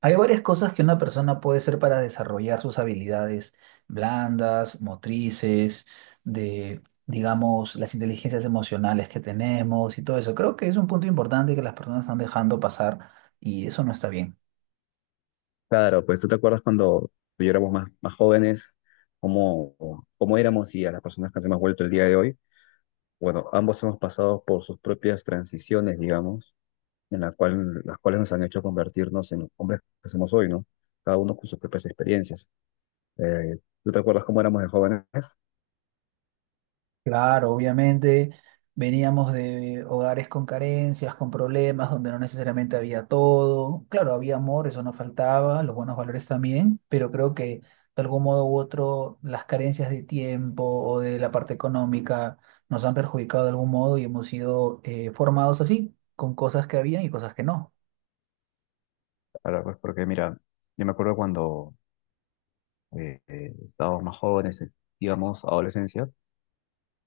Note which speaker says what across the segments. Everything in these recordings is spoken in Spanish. Speaker 1: Hay varias cosas que una persona puede hacer para desarrollar sus habilidades blandas, motrices, de, digamos, las inteligencias emocionales que tenemos y todo eso. Creo que es un punto importante que las personas están dejando pasar y eso no está bien.
Speaker 2: Claro, pues tú te acuerdas cuando tú y yo éramos más jóvenes, cómo, cómo éramos y a las personas que nos hemos vuelto el día de hoy. Bueno, ambos hemos pasado por sus propias transiciones, digamos, las cuales nos han hecho convertirnos en los hombres que somos hoy, ¿no? Cada uno con sus propias experiencias. Eh, ¿Tú te acuerdas cómo éramos de jóvenes?
Speaker 1: Claro, obviamente veníamos de hogares con carencias, con problemas, donde no necesariamente había todo. Claro, había amor, eso no faltaba, los buenos valores también, pero creo que de algún modo u otro las carencias de tiempo o de la parte económica nos han perjudicado de algún modo y hemos sido formados así, con cosas que habían y cosas que no.
Speaker 2: Ahora, pues porque mira, yo me acuerdo cuando eh, estábamos más jóvenes, digamos, adolescencia.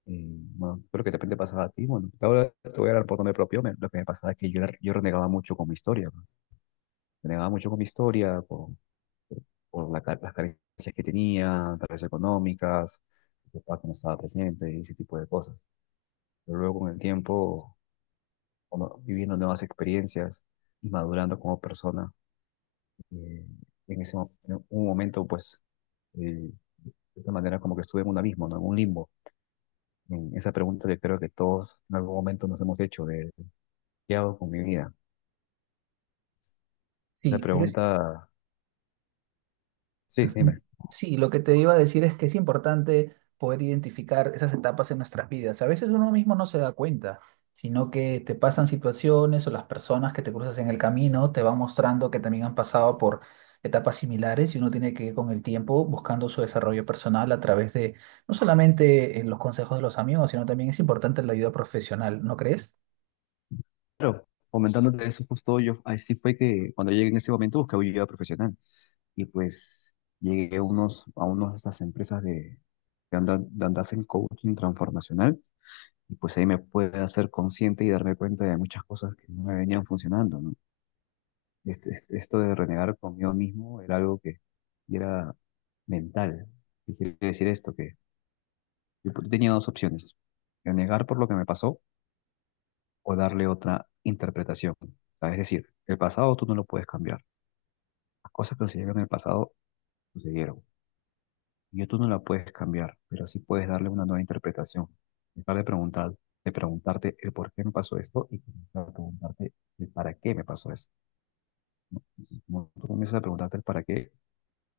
Speaker 2: Eh, bueno, creo que de repente pasaba a ti. Bueno, ahora te voy a hablar por nombre propio. Lo que me pasaba es que yo renegaba mucho con mi historia, ¿no? Renegaba mucho con mi historia, por la las carencias que tenía, tal vez económicas, mi papá que no estaba presente y ese tipo de cosas. Pero luego con el tiempo, viviendo nuevas experiencias y madurando como persona, eh, en ese en un momento, pues, de esta manera como que estuve en un abismo, ¿no? En un limbo. En esa pregunta que creo que todos en algún momento nos hemos hecho, ¿qué hago con mi vida? Esa
Speaker 1: Sí, pero es
Speaker 2: pregunta, sí,
Speaker 1: ujú.
Speaker 2: dime.
Speaker 1: Sí, lo que te iba a decir es que es importante poder identificar esas etapas en nuestras vidas. A veces uno mismo no se da cuenta, sino que te pasan situaciones o las personas que te cruzas en el camino te van mostrando que también han pasado por etapas similares y uno tiene que ir con el tiempo buscando su desarrollo personal a través de no solamente los consejos de los amigos, sino también es importante la ayuda profesional, ¿no crees?
Speaker 2: Pero comentándote eso, justo yo, así fue que cuando llegué en ese momento busqué ayuda profesional y pues llegué a a unas de estas empresas de, de hacen coaching transformacional y pues ahí me pude hacer consciente y darme cuenta de muchas cosas que no me venían funcionando, ¿no? Esto de renegar conmigo mismo era algo que era mental. ¿Qué quiere decir esto? Que yo tenía dos opciones, renegar por lo que me pasó o darle otra interpretación. Es decir, el pasado tú no lo puedes cambiar. Las cosas que sucedieron en el pasado sucedieron. Y tú no la puedes cambiar, pero sí puedes darle una nueva interpretación. Dejar de preguntar, de preguntarte el por qué me pasó esto y comenzar a preguntarte el para qué me pasó eso. Como tú comienzas a preguntarte el para qué,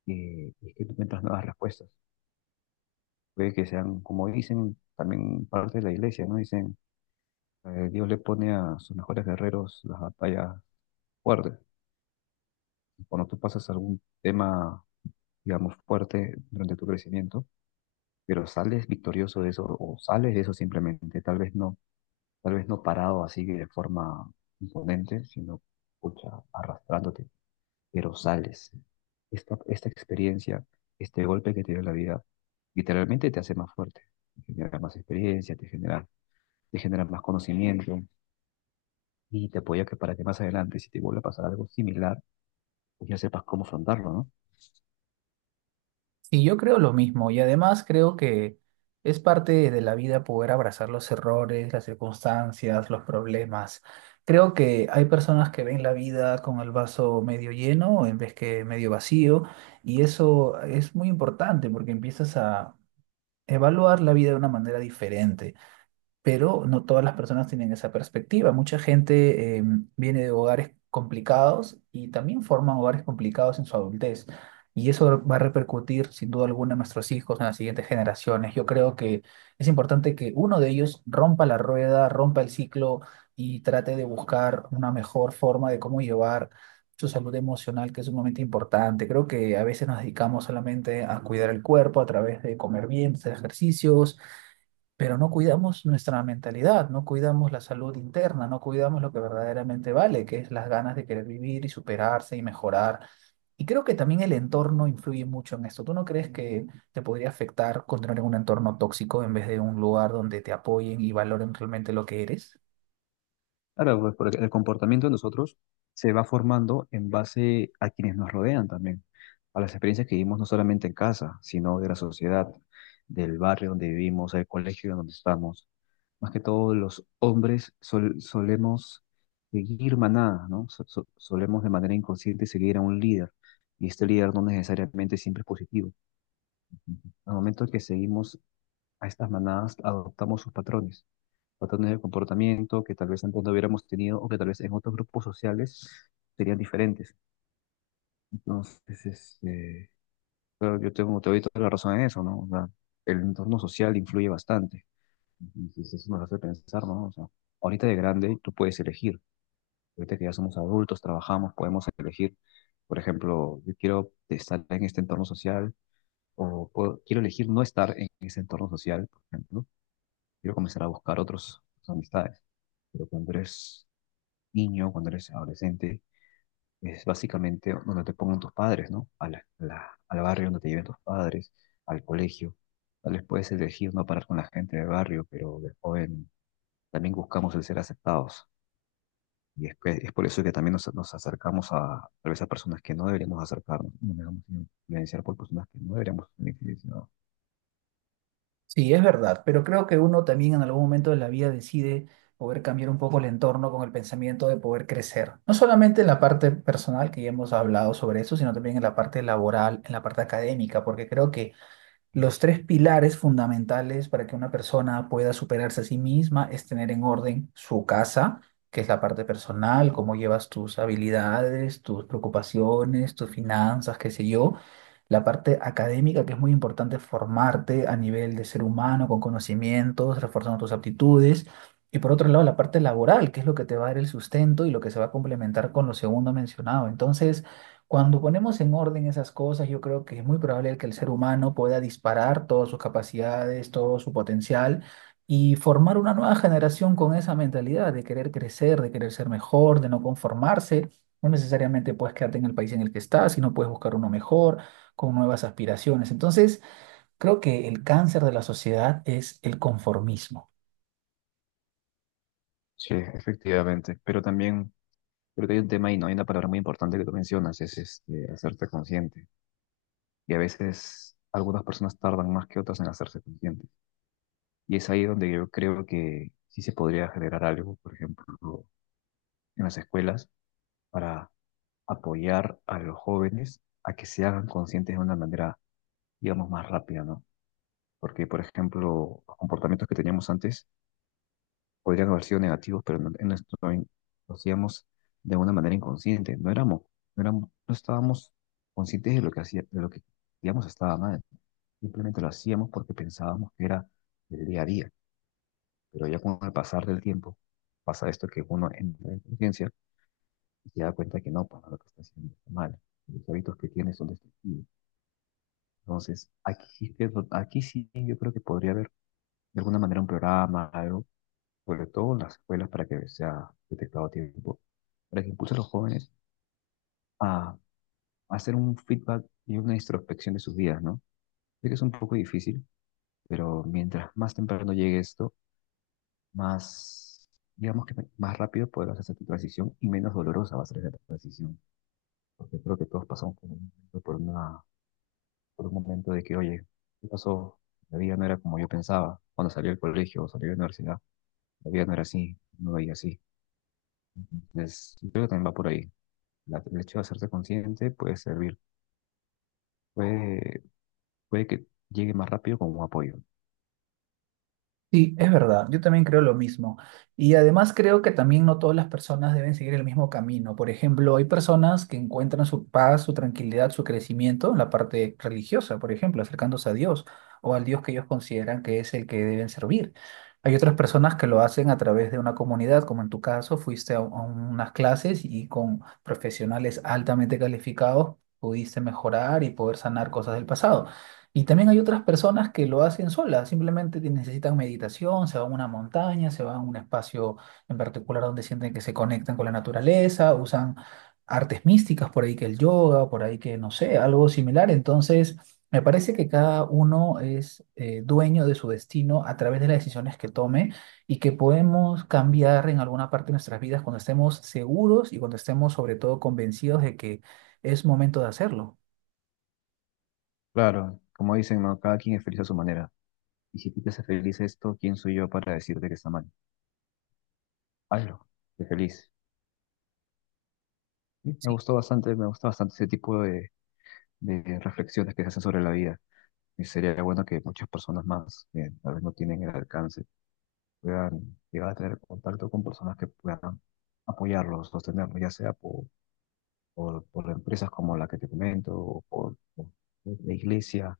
Speaker 2: es que tú encuentras nuevas respuestas. Puede que sean, como dicen también parte de la iglesia, ¿no? Dicen, Dios le pone a sus mejores guerreros las batallas fuertes. Cuando tú pasas algún tema, digamos, fuerte durante tu crecimiento, pero sales victorioso de eso o sales de eso simplemente, tal vez no parado así de forma imponente, sino pucha, arrastrándote, pero sales. Esta experiencia, este golpe que te dio la vida, literalmente te hace más fuerte, te genera más experiencia, te genera más conocimiento y te apoya que para que más adelante, si te vuelve a pasar algo similar, pues ya sepas cómo afrontarlo, ¿no?
Speaker 1: Y yo creo lo mismo, y además creo que es parte de la vida poder abrazar los errores, las circunstancias, los problemas. Creo que hay personas que ven la vida con el vaso medio lleno en vez que medio vacío, y eso es muy importante porque empiezas a evaluar la vida de una manera diferente, pero no todas las personas tienen esa perspectiva. Mucha gente viene de hogares complicados y también forman hogares complicados en su adultez. Y eso va a repercutir sin duda alguna en nuestros hijos, en las siguientes generaciones. Yo creo que es importante que uno de ellos rompa la rueda, rompa el ciclo y trate de buscar una mejor forma de cómo llevar su salud emocional, que es sumamente importante. Creo que a veces nos dedicamos solamente a cuidar el cuerpo a través de comer bien, hacer ejercicios, pero no cuidamos nuestra mentalidad, no cuidamos la salud interna, no cuidamos lo que verdaderamente vale, que es las ganas de querer vivir y superarse y mejorar. Y creo que también el entorno influye mucho en esto. ¿Tú no crees que te podría afectar continuar en un entorno tóxico en vez de un lugar donde te apoyen y valoren realmente lo que eres?
Speaker 2: Claro, pues porque el comportamiento de nosotros se va formando en base a quienes nos rodean también, a las experiencias que vivimos no solamente en casa, sino de la sociedad, del barrio donde vivimos, del colegio donde estamos. Más que todo, los hombres solemos seguir manada, ¿no? Solemos de manera inconsciente seguir a un líder, y este líder no necesariamente siempre es positivo. Al momento que seguimos a estas manadas, adoptamos sus patrones de comportamiento que tal vez antes no hubiéramos tenido o que tal vez en otros grupos sociales serían diferentes. Entonces, este, claro, te doy toda la razón en eso, ¿no? O sea, el entorno social influye bastante. Entonces, eso nos hace pensar, ¿no? O sea, ahorita de grande tú puedes elegir. Ahorita que ya somos adultos, trabajamos, podemos elegir. Por ejemplo, yo quiero estar en este entorno social o quiero elegir no estar en ese entorno social, por ejemplo. Quiero comenzar a buscar otras amistades. Pero cuando eres niño, cuando eres adolescente, es básicamente donde te pongan tus padres, ¿no? Al barrio donde te lleven tus padres, al colegio. Tal vez puedes elegir no parar con la gente del barrio, pero de joven también buscamos el ser aceptados. Es por eso que también nos acercamos a, tal vez a personas que no deberíamos acercarnos, nos dejamos influenciar por personas que no deberíamos ser influenciados.
Speaker 1: Sí, es verdad, pero creo que uno también en algún momento de la vida decide poder cambiar un poco el entorno con el pensamiento de poder crecer. No solamente en la parte personal, que ya hemos hablado sobre eso, sino también en la parte laboral, en la parte académica, porque creo que los tres pilares fundamentales para que una persona pueda superarse a sí misma es tener en orden su casa, que es la parte personal, cómo llevas tus habilidades, tus preocupaciones, tus finanzas, qué sé yo. La parte académica, que es muy importante formarte a nivel de ser humano, con conocimientos, reforzando tus aptitudes. Y por otro lado, la parte laboral, que es lo que te va a dar el sustento y lo que se va a complementar con lo segundo mencionado. Entonces, cuando ponemos en orden esas cosas, yo creo que es muy probable que el ser humano pueda disparar todas sus capacidades, todo su potencial, y formar una nueva generación con esa mentalidad de querer crecer, de querer ser mejor, de no conformarse. No necesariamente puedes quedarte en el país en el que estás, sino puedes buscar uno mejor, con nuevas aspiraciones. Entonces, creo que el cáncer de la sociedad es el conformismo.
Speaker 2: Sí, efectivamente. Pero también, creo que hay un tema y no hay una palabra muy importante que tú mencionas, es este, hacerte consciente. Y a veces algunas personas tardan más que otras en hacerse conscientes. Y es ahí donde yo creo que sí se podría generar algo, por ejemplo, en las escuelas, para apoyar a los jóvenes a que se hagan conscientes de una manera, digamos, más rápida, ¿no? Porque, por ejemplo, los comportamientos que teníamos antes podrían haber sido negativos, pero en nuestro, lo hacíamos de una manera inconsciente. No éramos, no estábamos conscientes de lo que hacía, de lo que, digamos, estaba mal. Simplemente lo hacíamos porque pensábamos que era el día a día. Pero ya con el pasar del tiempo pasa esto que uno entra en conciencia y se da cuenta que no, para lo que está haciendo está mal. Los hábitos que tiene son destructivos. Entonces, aquí sí yo creo que podría haber de alguna manera un programa, algo, sobre todo en las escuelas para que sea detectado a tiempo, para que impulse a los jóvenes a hacer un feedback y una introspección de sus vidas, ¿no? Sé que es un poco difícil, pero mientras más temprano llegue esto, más, digamos que más rápido podrás hacer tu transición y menos dolorosa va a ser esa transición. Porque creo que todos pasamos por un momento, por un momento de que, oye, ¿qué pasó? La vida no era como yo pensaba cuando salí del colegio o salí de la universidad. La vida no era así, no veía así. Entonces, yo creo que también va por ahí. El hecho de hacerse consciente puede servir, puede, puede que llegue más rápido como un apoyo.
Speaker 1: Sí, es verdad, yo también creo lo mismo. Y además creo que también no todas las personas deben seguir el mismo camino. Por ejemplo, hay personas que encuentran su paz, su tranquilidad, su crecimiento en la parte religiosa, por ejemplo, acercándose a Dios o al Dios que ellos consideran que es el que deben servir. Hay otras personas que lo hacen a través de una comunidad, como en tu caso, fuiste a unas clases y con profesionales altamente calificados pudiste mejorar y poder sanar cosas del pasado. Y también hay otras personas que lo hacen solas, simplemente necesitan meditación, se van a una montaña, se van a un espacio en particular donde sienten que se conectan con la naturaleza, usan artes místicas, por ahí que el yoga, por ahí que no sé, algo similar. Entonces, me parece que cada uno es dueño de su destino a través de las decisiones que tome y que podemos cambiar en alguna parte de nuestras vidas cuando estemos seguros y cuando estemos sobre todo convencidos de que es momento de hacerlo.
Speaker 2: Claro, como dicen, ¿no? Cada quien es feliz a su manera. Y si tú te haces feliz esto, ¿quién soy yo para decirte que está mal? Hazlo, sé feliz. Sí, me gustó bastante ese tipo de reflexiones que se hacen sobre la vida. Y sería bueno que muchas personas más, que tal vez no tienen el alcance, puedan llegar a tener contacto con personas que puedan apoyarlos, sostenerlos, ya sea por empresas como la que te comento, por la iglesia,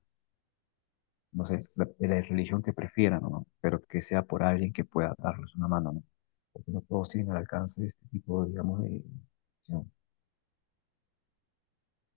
Speaker 2: no sé, la, de la religión que prefieran, ¿no? Pero que sea por alguien que pueda darles una mano, ¿no? Porque no todos tienen al alcance este tipo, digamos, de... acción.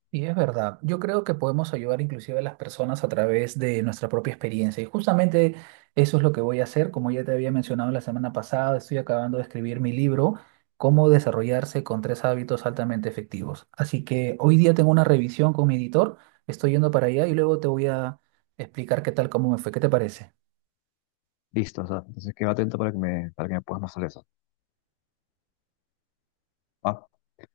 Speaker 1: Y es verdad, yo creo que podemos ayudar inclusive a las personas a través de nuestra propia experiencia. Y justamente eso es lo que voy a hacer, como ya te había mencionado la semana pasada, estoy acabando de escribir mi libro, Cómo desarrollarse con tres hábitos altamente efectivos. Así que hoy día tengo una revisión con mi editor, estoy yendo para allá y luego te voy a explicar qué tal, cómo me fue, ¿qué te parece?
Speaker 2: Listo, o sea, entonces quedo atento para que para que me puedas más sobre eso. Ah,